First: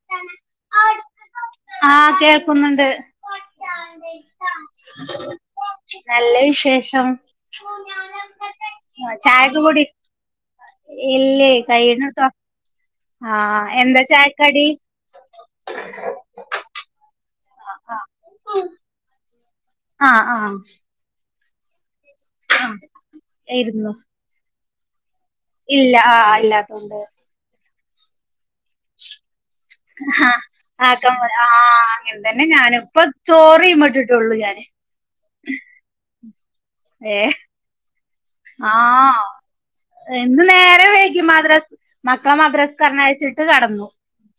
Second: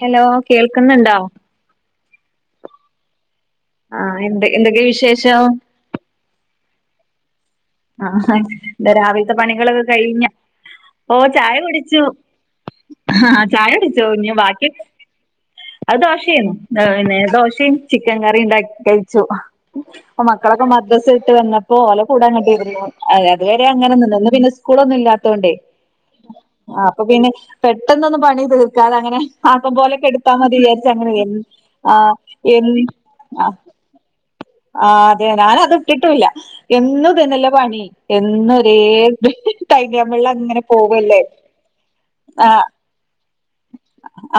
Hello കേൾക്ക്ന്ന്ണ്ടൊ? ആഹ് കേൾക്കുന്നുണ്ട്. ആ എന്ത എന്തൊക്കെ വിശേഷം. നല്ല വിശേഷം. ആഹ് ഇന്താ രാവിൽത്തെ ചായക്കെ കുടി പണികളൊക്കെ കഴിഞ്ഞോ? ഓഹ് ഇല്ലേ ചായ കുടിച്ചു. കൈയ്യിണടത്തോ ഹാ ആഹ് ചായ എന്താ കുടിച്ചു. ഇഞ്ഞ് ചായക്കടി വാക്ക്യാെക്കെ. അഹ് ദോശേന്നു. പിന്നെ ദോശിം ചിക്കൻ കറി ഇണ്ടാക്കി കഴിച്ചു. ആഹ് അപ്പം ആഹ് മക്കളൊക്കെ മദ്രസ വിട്ട് വന്നപ്പോ ഓല കൂടെ അങ്ങട്ട് ആഹ് ഇരുന്നു. അഹ് അത് വരെ ഇരുന്നു അങ്ങനെ നിന്ന്. ഇന്ന് പിന്നെ സ്കൂ കൂളൊന്നും ഇല്ലാത്തൊണ്ടെ. ഇല്ല ആഹ് ആ ഇല്ലാത്തോണ്ട് അപ്പൊ പിന്നെ പെട്ടെന്നൊന്നും പണി തീർ ക്കാതെ അങ്ങനെ ആക്കം പോലെക്കെ ആഹ് എടുത്താ മതി വിചാരിച്ച് അങ്ങനെ ആക്കം എ [unintelligible] ആഹ് അങ്ങനെ എൻ ആഹ്. ഒള്ളു ഞാന് ആഹ് അതെ ഞാനത് ട്ട്ട്ടൂല്ല എന്നും ഏഹ് തന്നല്ലെ പണി എന്നും ഒരേ ആഹ് ടൈ ടേബിൾ ഇന്ന് അങ്ങനെ നേരെ പോവല്ലേ വൈകി മദ്രസ് മക്കളെ മദ്രസ്‌ക്കർണായിച്ച്ട്ട് കടന്നു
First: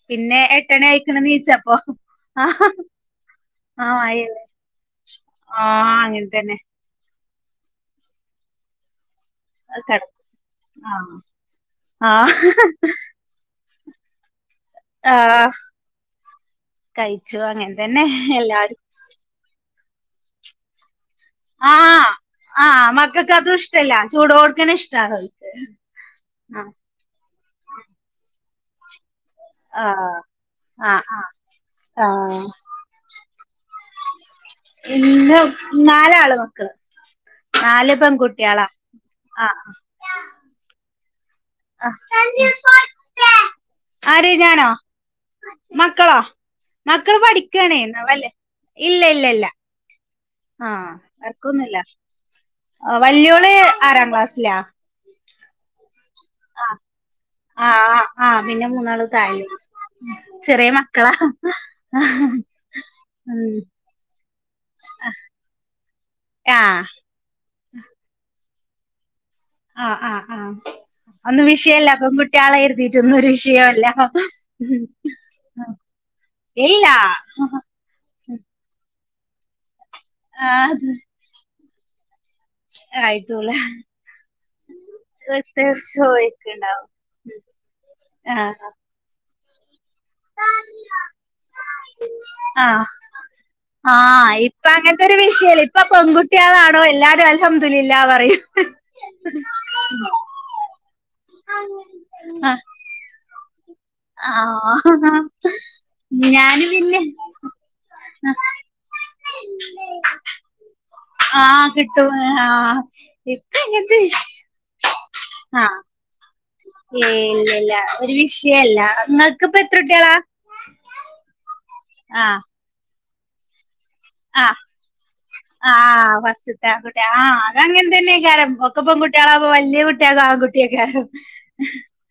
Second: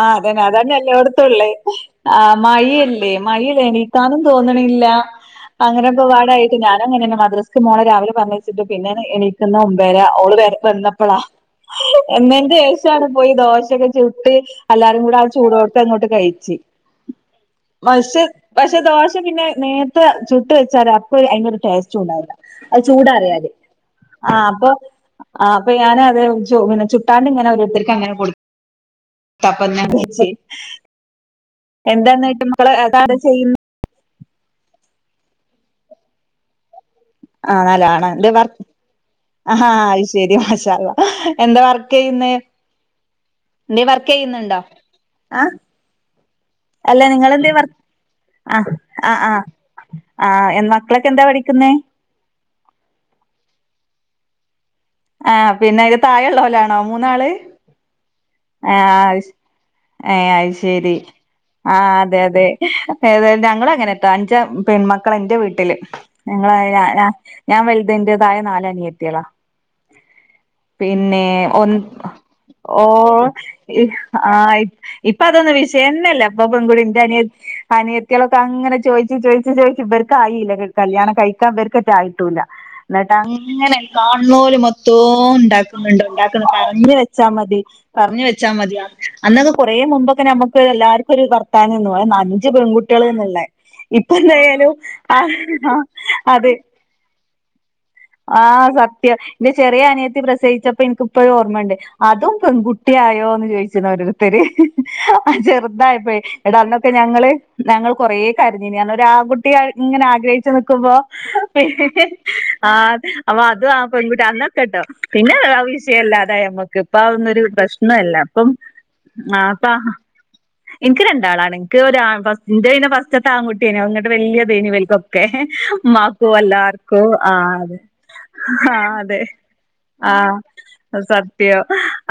ആഹ് പിന്നെ അതന്നെ അതന്നെ എട്ടണി ആയിക്കണ് എല്ലോട്ത്തുള്ളേ നീച്ചപ്പോ ആഹ് മയിഎല്ലേ മയി എണീ ആഹ് ക്കാനും മഴയല്ലേ തോന്ന്ണില്ല അങ്ങനൊ ആഹ് അങ്ങനെ തന്നെ ക്കപാടായിട്ട് ഞാ ഞാനും അങ്ങനെന്നെ മദ്രസ് ക്ക് മോളെ രാവിലെ പറഞ്ഞയ്ച്ചിട്ട് പിന്നെണ് എണീ ക്ക്ന്ന ഒമ്പേര കിടക്കും ഓള് ആഹ് വന്നപ്പളാ ആഹ് എന്നേ ൻ്റെ ഷാണ് പോയി ദോശൊക്കെ ചുട്ട് എല്ലാരും കൂടെ ആ ആഹ് ചൂടോട്ക്കെ അങ്ങോട്ട് കയിച്ച് കഴിച്ചു അങ്ങനെ തന്നെ പക്ഷെ പക്ഷെ എല്ലാരും ദോശ പിന്നെ നേര്ത്തെ ചുട്ട് വെച്ചാല പ്പ ഒര് അയ്ൻ്റൊരു ടേസ്റ്റു ആഹ് ഉണ്ടാവുല അത് ആഹ് മക്കൾക്ക് ചൂടാറ്യാൽ അതും ഇഷ്ടല്ല ആഹ് അപ്പൊ ചൂടോട്ക്കനെ ഇഷ്ടാണ് ഓൽക്ക് ആഹ് അപ്പൊ ഞാൻ അത് ചു ആഹ് പിന്നെ ചുട്ടാണ്ട് ഇങ്ങനെ ഓരോര്ത്തര്ക്ക് അങ്ങനെ കൊട് ത്തപ്പ ആഹ് [unintelligible] ആഹ് ആഹ് ആഹ് എന്താന്ന്ട്ട് മക്കളെ പാട് ചെയ്യുന്ന് ഇന്ന് നാലാള് മക്കള് ആഹ് നാല് നലാണാ ഇത് വർ പെൺകുട്ടികളാ അഹാ ആഹ് അത് ശെരി മാഷാഅള്ളാ എന്താ ആഹ് വർക്കെയ്യുന്ന് എന്തേ വർകെയ്യ് ആര് ന്ന്ണ്ടോ ഞാനോ ആ മക്കളോ അല്ല മക്കള് നിങ്ങളെന്തേ വർ പഠിക്കാണേ ന്നാവല്ലേ ഇല്ല ഇല്ല ഇല്ല ആഹ് എ മക്കളൊക്കെ എന്താ പഠിക്കുന്നേ വല്യോള് ആറാം ക്ലാസ്സിലാ ആഹ് പിന്നെ അതിന്റെ താഴെ ള്ളോലാണോ മൂന്നാള് ആഹ് ആഹ് ആഹ് പിന്നെ മൂന്നാള് തായിം ഏഹ് അത് ശെരി ആഹ് അതെ അതെ ഏതാലും ഉം ഞങ്ങളും അങ്ങനെ ത്തഞ്ച പെൺമക്കളാ ന്റെ വീട്ടില് ഞങ്ങളേ ഞ ആഹ് ഞ ഞാ വൽത് ൻ്റെ താഴെ നാല അനിയത്തേളാ ആഹ് ആഹ് ആഹ് പിന്നെ ഒന്നും ഒ വിഷയല്ല പെൺകുട്ടിയാളെ ഓ കരുതിയിട്ടൊന്നും ഒരു ഇ വിഷയല്ല ആഹ് ഇ ഇപ്പൊ അതൊന്നു വിഷയംന്നല്ല ഇപ്പൊ പെൺകുടി ഇല്ല ൻ്റെ അനിയ അനിയ ത്തേളൊകെ അങ്ങനെ ചോയ്ച്ച് ചോയിച്ച് ചോയ്ച്ച് ഇവർക്കായില്ല ആഹ് അത് കല്യാണം കഴിക്കാ ഇവർക്കറ്റെ ആയിട്ടൂല്ല ന്ന് ട്ട് ആയിട്ടൂല അങ്ങനെ കാണ് ണോൽ മൊത്തോം ഇണ്ടാക്കുന്നുണ്ടോ ഇണ്ടാക്കുന്നുണ്ടോ ചോദിക്കണ്ടാവും പറഞ്ഞി വെ ച്ചാ മതി പറഞ്ഞ് വെച്ചാ ആഹ് മതി അന്നൊക്കെ കൊറെ മുമ്പ് ക്കെ നമ്മക്ക് എല്ലാർക്കും ഒര് വർത്താനം ഏന്നു ഏ നഞ്ച് ആഹ് പെൺകുട്ടേൾ ന്ന് ള്ളെ ആഹ് ഇപ്പൊ ഇപ്പന്തായാലും അങ്ങനത്തെ ഒരു ആഹ് വിഷയല്ല ഇപ്പൊ ആഹ് അത് പെൺകുട്ടികളാണോ എല്ലാരും അൽഹംദുലില്ല പറയും ആഹ് സ ത്യം ന്റെ ചെറിയ അനിയത്തി പ്രസവിച്ചപ്പോ ൻക്ക് ഇപ്പഴും ഓർമ്മണ്ട് അതും ആഹ് പെൺകുട്ടി ആയോ ന്ന് ചോയി ച്ച്ണ് ഒരോര്ത്തര് ആഹ് ആ ചെറുതായപ്പയെ ന്ന്ട്ട് ഞാന് അന്നൊക്കെ പിന്നെ ഞങ്ങള് ഞങ്ങൾ കൊറേ കര്ഞ്ഞിനി ഞമ്മൾ ഒരു ആൺകുട്ടി ഇങ്ങനെ ആഗ്രഹിച്ചു നിക്കുമ്പോ പി ആഹ് കിട്ടും ആഹ് അപ്പൊ ഇപ്പ അതും ആ ഇങ്ങനത്തെ വിഷ പെൺകുട്ടി അന്നൊക്കെട്ടോ പിന്നെ അത് ആഹ് വിഷയല്ലാതായി ഞമ്മക്ക് ഇപ്പ ഏയ് അതൊന്നൊരു ഇല്ലില്ല പ്രശ് ഒരു നല്ല അപ്പം വിഷയല്ല നിങ്ങൾക്കിപ്പ എത്ര ആഹ് കുട്ടികളാ ഇൻക്ക് രണ്ടാളാണ് ൻക്ക് ഒരാ ആഹ് ഫസ്റ്റ് ൻ്റെ പിന്നെ ഫസ് റ്റ്ത്തേ ആകുട്ടിയെന് ഇങ്ങട്ട് വല്ലേ ആഹ് തേനി വൽക്കൊക്കെ ആഹ് ഉമ്മാക്കു ഫസ്റ്റ്ത്തെ ആൺകുട്ടി എല്ലാർക്കു ആഹ് അതെ അതങ്ങനെ തന്നെയ്ക്കാരം ഒക്കെ ആഹ് അതെ പെൺകുട്ടികളാവുമ്പോ വല്യ കുട്ടിയാകും ആഹ് ആൺകുട്ടിയേക്കാരം സത്യോ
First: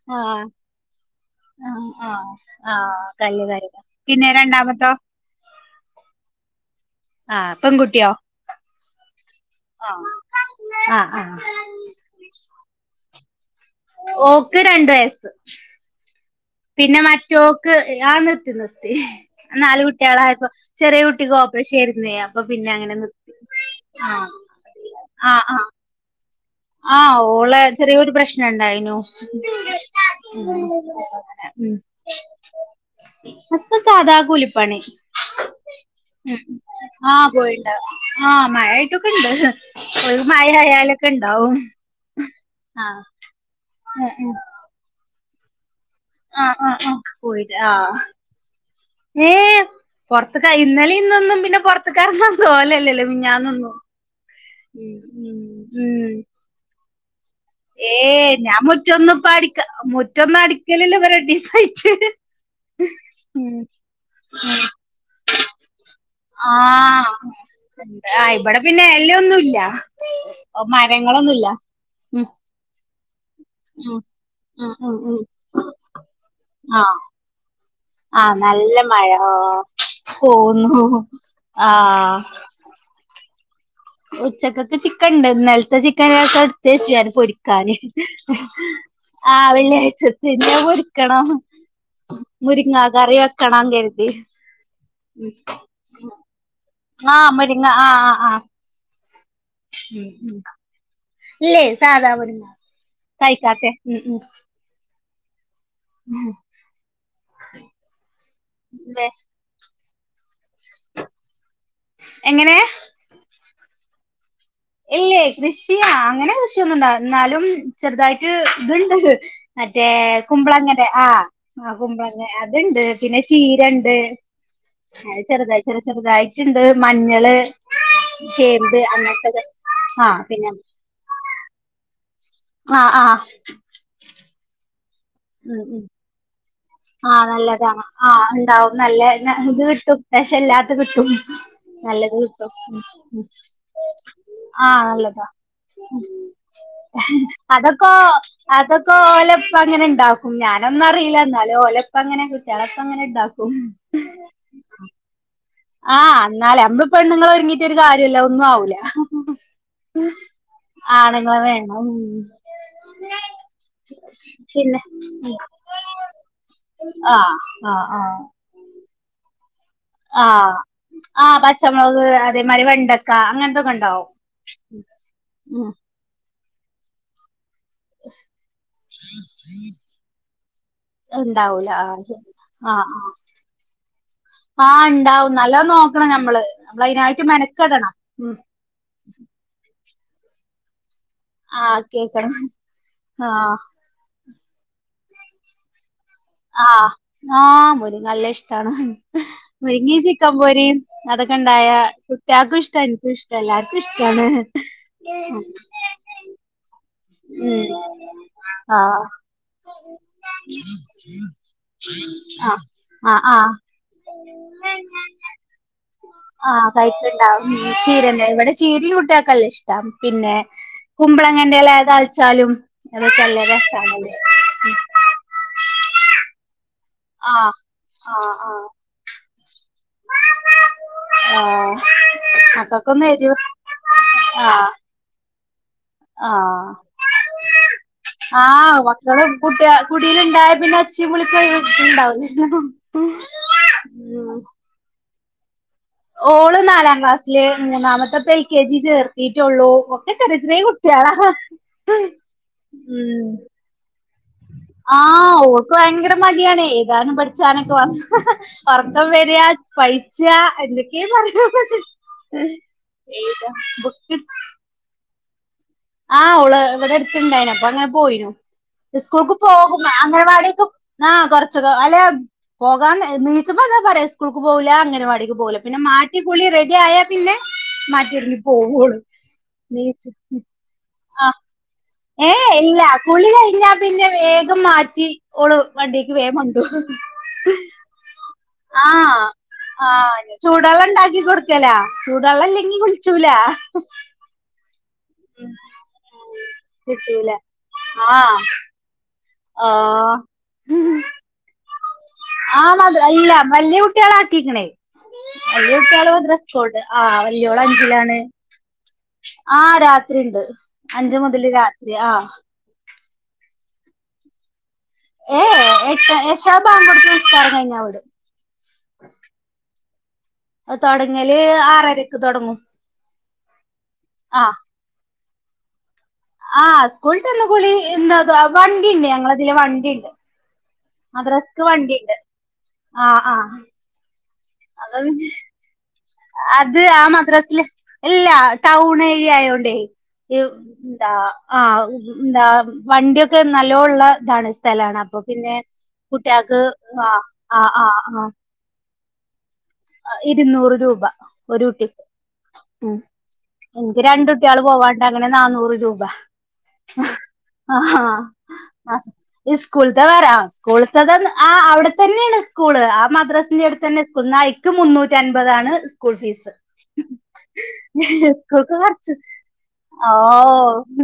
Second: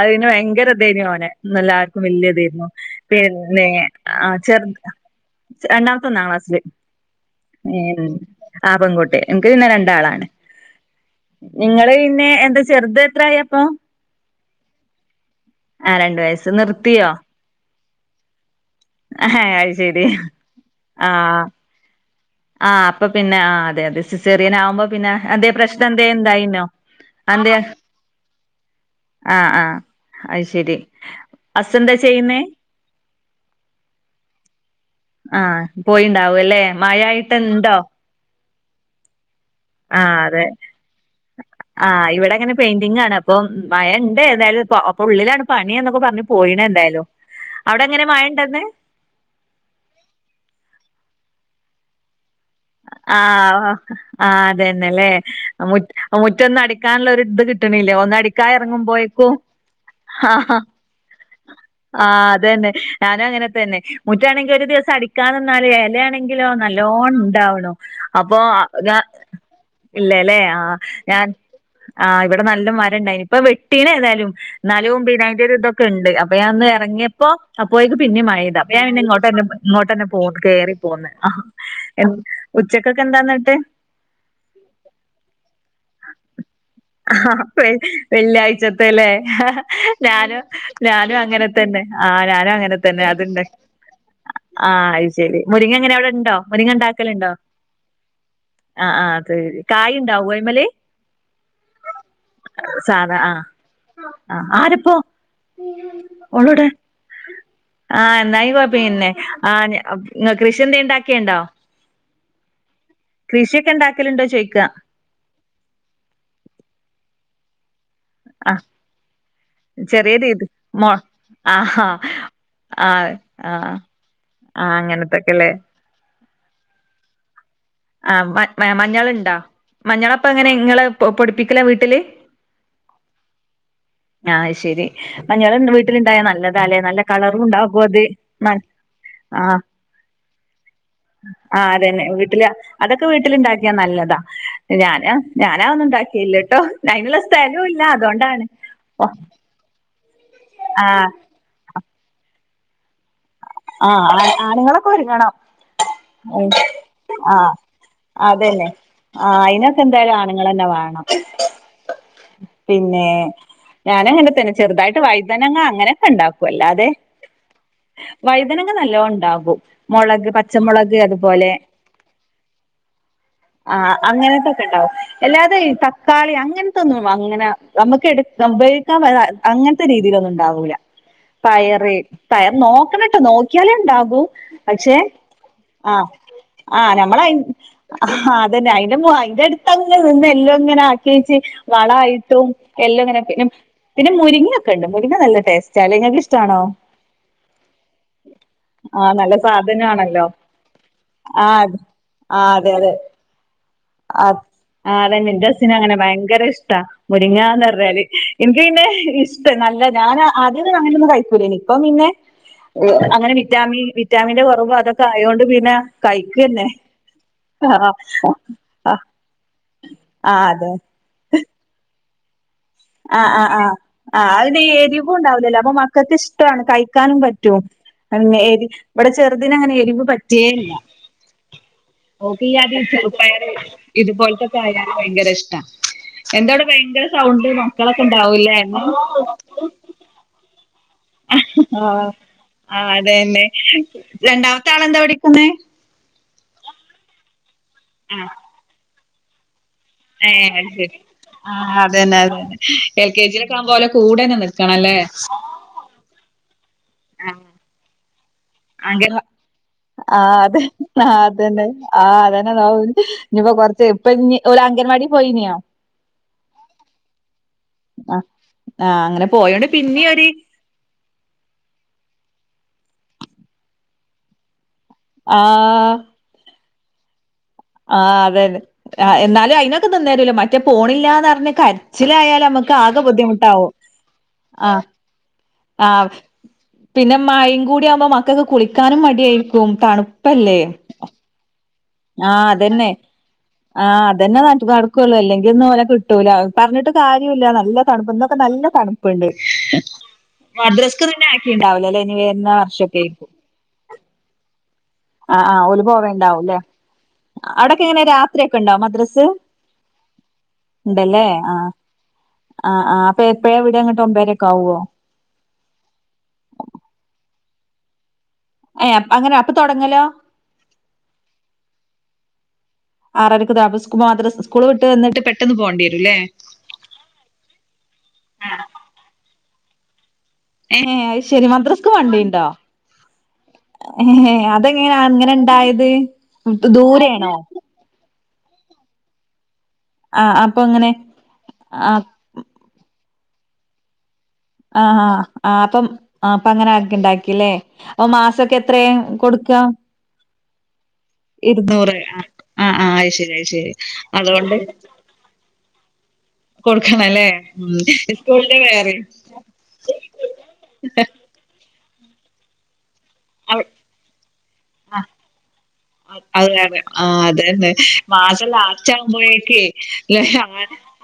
അതിന് ബ ആഹ് ങ്കര ഇതേനു ഓനെ ആഹ് ന്നല്ലർക്കും വല്ലേ ആഹ് തേര്ന്നു ആഹ് കല്ല് പിന്നെ കാര്യ ആ പിന്നെ ചെറ് രണ്ടാമത്തോ ച്ച രണ്ടാമത്തെ ഒന്നാം ക്ലാസ്സില് ആഹ് പെൺകുട്ടിയോ [unintelligible] ആ പെൺകുട്ടി ഇന്ക്ക് പിന്നെ ആഹ് രണ്ടാളാണ് ആഹ് ആഹ് ഇങ്ങള് പിന്നെ എന്ത് ചെറ്ത് എത്രായി അപ്പൊ ഓക്ക് രണ്ട് വയസ്സ് ആഹ് രണ്ട് വയസ്സ് നിർത്തിയോ സ്റ്റോക്ക് ആഹ് നിർത്തി നിർ ഏഹ് അത് നാല് ശരി കുട്ടികളായപ്പോ ചെറിയ കുട്ടിക്ക് ആഹ് ഓപ്പറേഷനായിരുന്നു ആഹ് അപ്പ പിന്നെ ആ അതെ അതെ സിസേറിയൻ ആകുമ്പോ പിന്നെ ആഹ് എന്തേ ആഹ് പ്രശ്ന എന്തേ ഇണ്ടായിന്നോ ആഹ് ഓളെ ചെറിയൊരു പ്രശ്നണ്ടായിനു ആഹ് അസ്സ് എന്താ ചെയ്യുന്നേ അസ്സ് സാതാ കൂലിപ്പണി ആഹ് മ് പോയിണ്ടാവും അല്ലേ മഴ ആഹ് ആയിട്ട് പോയിണ്ട് ഇണ്ടോ? ആഹ് മഴായിട്ടൊക്കെ ഉണ്ട് ആഹ് ഒരു അതെ മഴ ആയാലൊക്കെ ഇണ്ട് ആഹ് ഇവിടെ ഇങ്ങനെ പെയിന്റിം ങ്ങാണ് അപ്പോ മഴ ഉം ഉണ്ട് ഉം ഏത [unintelligible] അപ്പൊ ഉള്ളിലാണ് പണി എന്നൊക്കെ പറഞ്ഞ് ആഹ് പോയിണെ ആഹ് ആഹ് എന്തായാലും പോയിട്ട് അവിടെ ആഹ് എങ്ങനെ മഴണ്ടൊന്ന് ഏഹ് പുറത്തക്ക ഇന്നലെ ഇന്നൊന്നും പിന്നെ പുറത്ത കറങ്ങാ ആഹ് ആഹ് ഉം അതന്നെല്ലേ ഉം മു മുറ്റൊന്ന അടിക്കാള്ള ഒരു ത് കി ഏഹ് ഞാൻ മുറ്റൊന്നു ഇപ്പ അടി ആഹ് മുറ്റൊന്നടിക്കലില്ല ഇപ്പൊ രണ്ടീസായി ആഹ് അതന്നെ ഞാനും അങ്ങനെതന്നെ മുറ്റാണെങ്കിൽ ഒരു ദിവസം അടിക്കാൻന്നാല് എ ലയാണെ ങ്കിലോ നല്ലലോൺ ആഹ് ഇണ്ടാ ആ അപ്പോ ഇവിടെ പിന്നെ ഞാൻ എല്ലൊന്നുല്ല ഇല്ലല്ലേ ആഹ് ഞാൻ മരങ്ങളൊന്നുല്ല ആ ഇവിടെ നല്ല മരണ്ടായിന് ഇപ്പ വെട്ടീന് ഏതായാലും എന്നാലും ഉം പിന്നെ അതിന്റെരു ഇതൊക്കെ ഉണ്ട് അപ്പൊ ഞാൻ ഒന്ന് ആഹ് ഇറങ്ങിയപ്പോ അപ്പോയേക്ക് പിന്നീം ആഹ് മഴ പെയ്തു അപ്പ നല്ല ഞാൻ പിന്നെ മഴ ഓ ഇങ്ങോട്ട്ന്നെ ഇങ്ങോട്ട്ന്നെ പോന്ന് കേറി പോന്നു പോന്ന് ആഹ് എ ആഹ് ഉച്ചക്കൊക്കെ എന്താ ഇന്നട്ട് ഉച്ചക്കൊക്ക് ചിക്കൻണ്ട് ഇന്നലത്തെ ചിക്കൻ ലേശം എടുത്തുവച്ചു ഞാൻ പൊരിക്കാന് വെള്ളിയാഴ്ചത്തല്ലേ ആഹ് വെള്ളിയാഴ്ചത്തെ ഞാനും ഇനി അത് ഞാനും പൊരിക്കണം അങ്ങനെ തന്നെ ആഹ് ഞാനും അങ്ങനെ തന്നെ അതി ക്കണം കെര്തി ആഹ് അയ് ശരി മുരിങ്ങ എങ്ങനെ അവിടെണ്ടോ ആഹ് മുരിങ്ങ ആഹ് ആഹ് ആഹ് ആഹ് ആഹ് അത് കായ് ഉം ഉണ്ടാവൊ ഉം അയ്മല് ഇല്ലേ സാധാ ഒരു സാധാ ആഹ് കഴിക്കാത്തെ ഉം ഉം ആഹ് ആരപ്പോ ഓള് എവ്ടെ ആഹ് എന്നാ പ്പോ പിന്നെ ആഹ് [unintelligible] കൃഷി എന്തേ ഇണ്ടാക്കിണ്ടോ എങ്ങനെ കൃഷിയൊക്കെ ഇണ്ടാക്കലുണ്ടോ ചോയ്ക്ക ഇല്ലേ കൃഷി ആങ്ങനെ കൃഷിയൊന്നും ഇണ്ടാ ഇന്നാലും ചെറുതായിട്ട് ആഹ് ഇത്ണ്ട് മറ്റേ ചെറിയ രീതി കുമ്പളങ്ങനെ മോ ആഹ് ആ ആഹാ കുമ്പളങ്ങ ആഹ് അത്ണ്ട് ആഹ് പിന്നെ ചീരണ്ട് ആഹ് അത് അങ്ങനത്തൊക്കെല്ലേ ചെറുതായി ചെറു ചെറുതായിട്ടുണ്ട് മഞ്ഞള് ചേമ്പ് അങ്ങനതൊക്കെ മഞ്ഞളപ്പങ്ങനെ ഇങ്ങള് പൊടിപ്പിക്കല വീട്ടില് ആഹ് ആഹ് ആഹ് ശെരി മഞ്ഞൾ വീട്ടിലുണ്ടായാ നല്ല ആഹ് കളറും നല്ലതാ ഉണ്ടാകും അത് ആണ്ടാവും നല്ല ആഹ് ഇത് കിട്ടും വെക്ഷെല്ലാ കിട്ടും ആഹ് അതന്നെ നല്ലത് വീട്ടില് കിട്ടും ഉം അതൊക്കെ ഉം വീട്ടിലുണ്ടാക്കിയാ നല്ലതാ ആഹ് ഞാന് നല്ലതാ ഞാനതൊന്നും ഉണ്ടാക്കിയില്ലട്ടോ അയിനുള്ള സ്ഥലവും ഇല്ല അതൊക്കോ അതുകൊണ്ടാണ് അതൊക്കോലപ്പ അങ്ങനെ ഇണ്ടാ ആഹ് ഞാനൊന്നറീല്ല എന്നാലോലപ്പങ്ങെനെ കുട്ടേള ഇപ്പ അങ്ങനെ ഇണ്ടാ ആഹ് ആണ് ആണുങ്ങളൊക്ക ഒരുങ്ങണം ആഹ് എന്നാല അയ് നമ്മള് പെണ്ണുങ്ങൾ ആഹ് ഒരുങ്ങിട്ട് ഒരു കാര്യല്ല ഒന്നും അതെന്നെ ആവൂല ആ അയ്ന ച്ച്എന്തായാലും ആണുങ്ങള് തന്നെ വേണം ആണുങ്ങളെ വേണം പിന്നെ ഞാനങ്ങനെ തന്നെ പിന്നെ ചെറുതായ്ട്ട് വയ്തനങ്ങ അങ്ങനെക്ക ഇണ്ടാക്കു അല്ലാതെ അഹ് ആഹ് ആഹ് വയ്തനങ്ങ നല്ലോം ഇണ്ടാകും മൊളക് ആഹ് പച്ചമൊളക് ആഹ് അത്പോലെ പച്ചമുളക് അതേമാതിരി വെണ്ടക്ക അങ്ങനത്തൊക്കെ ആഹ് ഉണ്ടാവും അങ്ങനത്തൊക്കെ ഇണ്ടാവും എല്ലാതെ ഈ ഉം തക്കാളി അങ്ങൻത്തൊന്നും വ അങ്ങനെ ഞമ്മക്ക് എട്ത് റം ഉപയോഗിക്കാൻ പറ്റ്ന്ന അങ്ങൻത്തെ രീതിലൊന്നും ഇണ്ടാവൂല ഉണ്ടാവൂല പയറ് ആഹ് ശരി പയർ ആഹ് നോക്കണം ട്ടോ നോക്കിയാലെ ഇണ്ടാകൂ ആഹ് ആഹ് പക്ഷെ ഉണ്ടാവും നല്ലോ അഹ് നോക്കണം ഞമ്മള് നമ്മള് ആഹ് ഞമ്മള് അതിനായിട്ട് അയ് മെനക്കെടണം അഹ് ഉം അത് തെന്നെ അയ്ന്റെ മൊ അയ്ന്റെട്ത്ത് അങ്ങനെ നിന്ന് എല്ലൊം ഇങ്ങനാ ക്കി വെച്ചെ ആഹ് കേക്കണം വളായ്ട്ടും എല്ലൊ ഇങ്ങനെ ഇട്ട് നം ആഹ് പിന്നെ മുരിങ്ങ ഒക്കെ ഇണ്ട് മുരിങ്ങ നല്ല ടേസ്റ്റാലേ ഇങ്ങക്ക് ഇഷ് അഹ് ആഹ് മുരി നല്ല ഇഷ്ടാണ് ആഹ് നല്ല മുരിങ്യിം സാധനാണല്ലോ ചിക്കം പൊരിം അതൊക്കെ ആഹ് ഇണ്ടായാ കു ആഹ് ട്ട്യാക്കും അതെ ഇഷ്ട ഇൻക്കു ഇഷ്ട എല്ലാര്ക്കു ഇഷ്ടാണ് ആഹ് അതെന്നെ ഇന്റെ ഹസ്സിന് അങ്ങനെ ഭയങ്കര ഇഷ്ടാ ഉം മുരിങ്യാന്ന് പറഞ്ഞാല് ഇൻക്ക് പിന്നെ ആഹ് ഇഷ്ടം നല്ല ഞാന് ആദ്യ ഒന്നും അങ്ങനൊന്നും കയ്ക്കൂലേയ്നി ഇപ്പം പിന്നെ ആഹ് എഹ് ആഹ് അങ്ങനെ ആഹ് വിറ്റാമിൻ വിറ്റാമിന്റെ കൊറവ് അതൊക്കെ ആയോണ്ട് പിന്നെ കഴിക്കെന്നെ കഴിക്ക്‌ണ്ടാവും ഉം ചീരെന്റെ ഇവടെ ചീരീം ആഹ് കുട്ട്യാക്ക്‌ നല്ല ഇഷ്ട പിന്നെ ആഹ് അതെ കുമ്പളങ്ങന്റെ എല താളിച്ചാലും അതൊക്കെ നല്ല രസാണല്ലേ മ്പുണ്ടാവുലല്ലോ അപ്പ മക്കക്ക് ഇഷ്ടാണ് കഴിക്കാനും ആഹ് പറ്റും ആഹ് തന്നെ എരി ആഹ് ഇവടെ ചെറ്തിനങ്ങനെ എരിവ് പറ്റേ ഇല്ല ആഹ് ഓക്കീയാതി മക്കക്കൊന്ന് എരു ചെറുപ്പയറ് ഇതുപോലത്തെക്കെ ആഹ് ആയ ഭയങ്കര ഇഷ്ടാ എന്ത അവ്ടെ ആഹ് ഭയങ്കര സൗണ്ട് മക്കളൊക്ക ഇണ്ടാവും ല്ലേ ഇന്ന് കുട്ട്യാ കുടീല് ഇണ്ടായ പിന്നെ ഒച്ചിം ബുളിക്ക്‌ ഒര് ഇത്‌ ആഹ് ഇണ്ടാവുല്ലല്ലോ ഉം ത്താളെന്താ പഠിക്കുന്നെ ഓള് നാലാം ക്ലാസ്സില് മൂന്നാമത്തെ ഇപ്പ എൽ കെ ജി ചേർത്തിറ്റൊള്ളൂ ഒ ഏഹ് അത് ശെരി ആഹ് അതെന്നെ അതേനെ എൽ കെ ഉം ജിലൊക്കെ ആവുമ്പൊ ഓലെ കൂടെന്നെ നി ആഹ് ഓക്ക് ഭയങ്കര മടിയാണെയ് എയ്താനും പഠിച്ചാനൊക്കെ പർഞ്ഞാ ഒറക്കം അംഗൻ വെരാ ആ പയ്ച്ച അതെ എന്തെക്കെ പറയ്ന്നോക്കോണ്ടി ഇഹ് ഇഞ് പ്പ കൊർച്ച് ഇപ്പ ഇഞ്ഞ് ഓല് അംഗൻവാടി പോയിന്യോ ആഹ് ഓള് ഇവടെ എട്ത്ത് ഇണ്ടായ്നു അപ്പ അങ്ങനെ ആ പോയ്നു ആ അങ്ങനെ ഇസ്കൂൾക്ക് പോയോണ്ട് പോകും പിന്നിം ഒരു അംഗനവാടിക്ക്‌ ആഹ് കൊർച്ചൊക്കെ അല്ലേ പോകാം നെ നീച്ചുമ്പ ഇങ്ങനെ പറയും സ്കൂൾക്ക് പോവൂല അങ്ങൻ നവാടിക്ക് പോവ് ല പിന്നെ ആഹ് മാറ്റി ക്കുളി റെഡിയായ ആഹ് അതെന്നെ ആഹ് എന്നാലു അയ്നൊക്കെ നീച്ച് നിന്നെരൊല്ലോ മറ്റേ ആ പോണില്ലാന്ന് പറഞ്ഞ് കര് ഏ ച്ചിലായാല് അമ്മക്ക് ഇല്ല ആകെ ബുദ്ധിമുട്ടാവും ആഹ് ച്ചി ഓള് ആവ് വണ്ടിക്ക് വേഗം കൊണ്ടോവും പിന്നെ മഴിം കൂടി ആവുമ്പോ മക്ക് ക്കക്ക് കുളിക്കാനും മടിയായിരിക്കും തണ്പ്പല്ലേ ഇണ്ടാക്കി കൊട്ക്കലാ ചൂടള്ളല്ലെങ്കി കുളിച്ചൂല ഇതന്നെ നൻച്ച് നടക്കൊള്ളൂ അല്ലെങ്കി ഒന്നും ഓലെ കിട്ടൂല പറഞ്ഞിട്ട് കിട്ടൂല കാര്യോല്ല നല്ല തണുപ്പ് ഇന്നൊക്ക ആ നല്ല തണ് പ്പ്ണ്ട് ആഹ് ഉം ഹും ആക്കിണ്ടാവൂലല്ലേ ഇനി വരുന്ന ആണത് വർഷൊക്കേക്കും അല്ല വല്ല്യെ കുട്ട്യാളെ ആക്കീക്ക്ണെയ് ആഹ് ആഹ് വല്ല്യ ഓല് കുട്ട്യാള് മദ്രസക്ക് പോവേണ്ടാവുംല്ലേ പോവ്ണ്ട് ആഹ് വല്ല്യോള് അവിടൊക്കെ എങ്ങനെ അഞ്ചിലാണ് രാത്രിയൊക്കെണ്ടോ മദ്രസ്? ആഹ് രാത്രി ഇണ്ട്. അഞ്ച് മുതല് രാത്രി ആഹ്. അ ആഹ് അപ്പ എപ്പഴ വിട്കാ ഇങ്ങട്ട് ഒമ്പരെക്കെ ആവ്വോ? [unintelligible] ഏ അങ്ങനെ അപ്പൊ തൊടങ്ങലോ? അത് തൊടങ്ങല് ആറരക്ക് തൊടങ്ങും ആറരക്ക് [unintelligible] മദ്രസസ്കൂള് വിട് ഇവ്ടെ വന്നിട്ട് പെട്ടന്ന് പോകണ്ടി വരുല്ലേ. ആ സ്കൂളിന്ന കൂളി എന്താ വണ്ടിണ്ട് ഞങ്ങടെ അതില് വണ്ടിണ്ട്. ഏ ശരി മദ്രസ്ക്ക് മദ്രസക്ക് വണ്ടിണ്ട് വണ്ടിയുണ്ടോ? ആഹ് ആഹ് അത് അതെങ്ങനാണ് പിന്നെ അങ്ങനെ ഉണ്ടായത് ദൂരെ ആണോ? ഇല്ല്യ ടൗൺ ഏരിയയോണ്ടേ. ആ അപ്പൊ അങ്ങനെ എന്താ ആ എന്താ വണ്ടിയൊക്കെ നല്ലോള്ള ഇതാണ് സ്ഥലാണ് ആഹ അപ്പൊ ആ ആ പിന്നെ അപ്പം ആ അപ്പൊ കുട്ടികൾക്ക് അങ്ങനെക്ക ആ ഉണ്ടാക്കില്ലേ. ആ ആ അപ്പൊ ആ മാസൊക്കെ എത്രയാ കൊടു [unintelligible] ഇരുന്നൂറ് രൂപ. ഒരു കുട്ടിക്ക്. ആ ആ ആ ഉം അത് ശരി അത് ശരി എനിക്ക് രണ്ട് അതുകൊണ്ട് കുട്ടിയോള് പോവാന്ണ്ട് അങ്ങനെ നാന്നൂറ് രൂപ. കൊടുക്കണ അല്ലേ. ആഹാ സ്കൂളിന്റെ വേറെ. ആ സ് ഈ സ്കൂളത്തെ വേറെ. സ്കൂളത്ത ആ അവിടെ തന്നെയാണ് സ്കൂള്. മദ്രാസന്റെ അടുത്ത് തന്നെ സ്കൂള്. നയ്ക്ക് മുന്നൂറ്റൻപതാണ്. അതെ അതെ അതന്നെ മാസം സ്കൂൾക്ക് ലാസ്റ്റ് കൊറച്ച് ഓ ആകുമ്പോഴേക്കുവെ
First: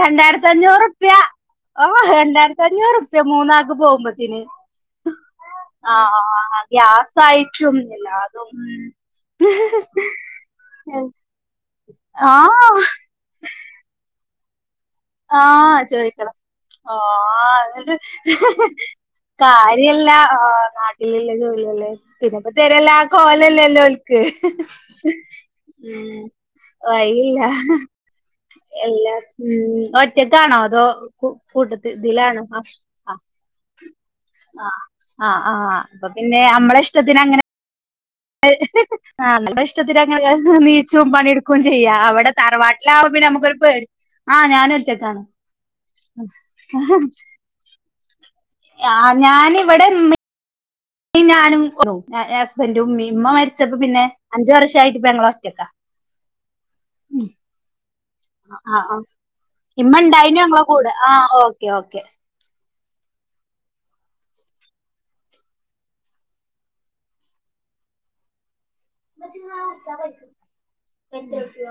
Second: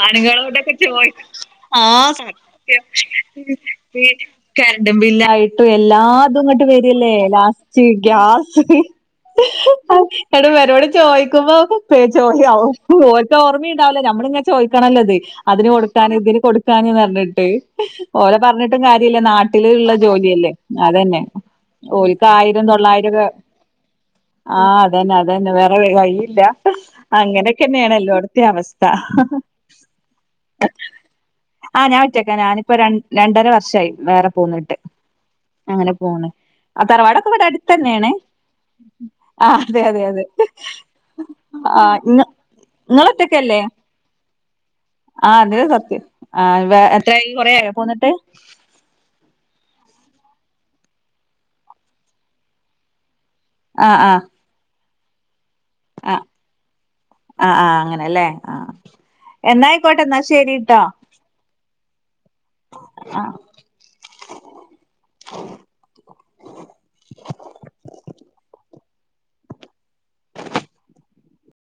രണ്ടായിരത്തി ആണുങ്ങളോട്ടൊക്കെ ചോയി അഞ്ഞൂറുപ്യ ഓ ആഹ് രണ്ടായിരത്തി സത്യം അഞ്ഞൂറുപ്യ മൂന്നാക്ക് പോകുമ്പത്തിന് കരണ്ടും ബിമ്പില്ലായിട്ടും ആ എല്ലാ ഇതും ഇങ്ങോട്ട് വര്കല്ലേ ഗ്യാസായിട്ടും ലാസ്റ്റ് എല്ലാതും ഗ്യാസും [inaudible] എട ഇവേരോട് ചോയിക്കുമ്പോ ആ [unintelligible] ഇത് ഓർമയുണ്ടാവില്യ നമ്മിളിങ്ങനെ ചോയിക്കണല്ലിത്. അതിന് ആഹ് കൊടുക്കന് ചോദിക്കണം ഇതിന് കൊടുക്കാനന്ന് പറഞ്ഞിട്ട് ആഹ് എന്നിട്ട് ഓരെ പറഞ്ഞിട്ടും കാര്യല്ല നാട്ടിലുള്ള കാര്യല്ല ജോലിയല്ലേ. ആഹ് അതന്നെ. നാട്ടിലില്ല ജോലിയല്ലേ ഓര്ക്ക് പിന്നെപ്പ ആയിരം തരല്ല ആ തൊള്ളായിരം കോലല്ലല്ലോ ഓൽക്ക് ആഹ അതന്നെ അതന്നെ വേറെ ഉം വഴിയില്ല. വഴിയില്ല അങ്ങനെയൊക്കെ തന്നെയാണല്ലൊടത്തു തെ അവസ്ഥ. എല്ലാ ഉം ഒറ്റക്കാണോ അതോ കൂ ആ കൂട്ടത്തി ഞാൻ വെച്ചേക്കാ. ഇതിലാണോ ഞാനിപ്പോ ആഹ് രണ്ടര വർഷമായി വേറെ പോന്നിട്ട്. ആ ആ അങ്ങനെ അപ്പൊ പോണ് പിന്നെ അമ്മടെ ആഹ് ഇഷ്ടത്തിന് തറവാടൊക്കെ അങ്ങനെ ഇവിടെ അടുത്ത് തന്നെയണേ. ആ ന ഇഷ്ടത്തി അങ്ങനെ നീച്ചും പണിയെടുക്കുകയും ആഹ് ചെയ്യാം അവിടെ തറവാട്ട് [unintelligible] ആ അതി സത്യം. ആ എത്രയ കൊറയ പോന്നിട്ട്? ആ ഞാൻ ഇവിടെ നി ഈ ഞാനും ഹസ്ബൻറ്റും ഇമ്മ മരിച്ചപ്പോ ആഹ് പിന്നെ അഞ്ച് വർഷായിട്ട് പെങ്ങളോറ്റക്കാ. ആ ആ ആ അങ്ങനല്ലേ. ആ ആ് ആ. ഇമ്മ ഇണ്ടായിനു ഞങ്ങളെ ശരിട്ടോ കൂടെ. ആ ഓക്കേ ഓക്കേ. ആഹ [unintelligible]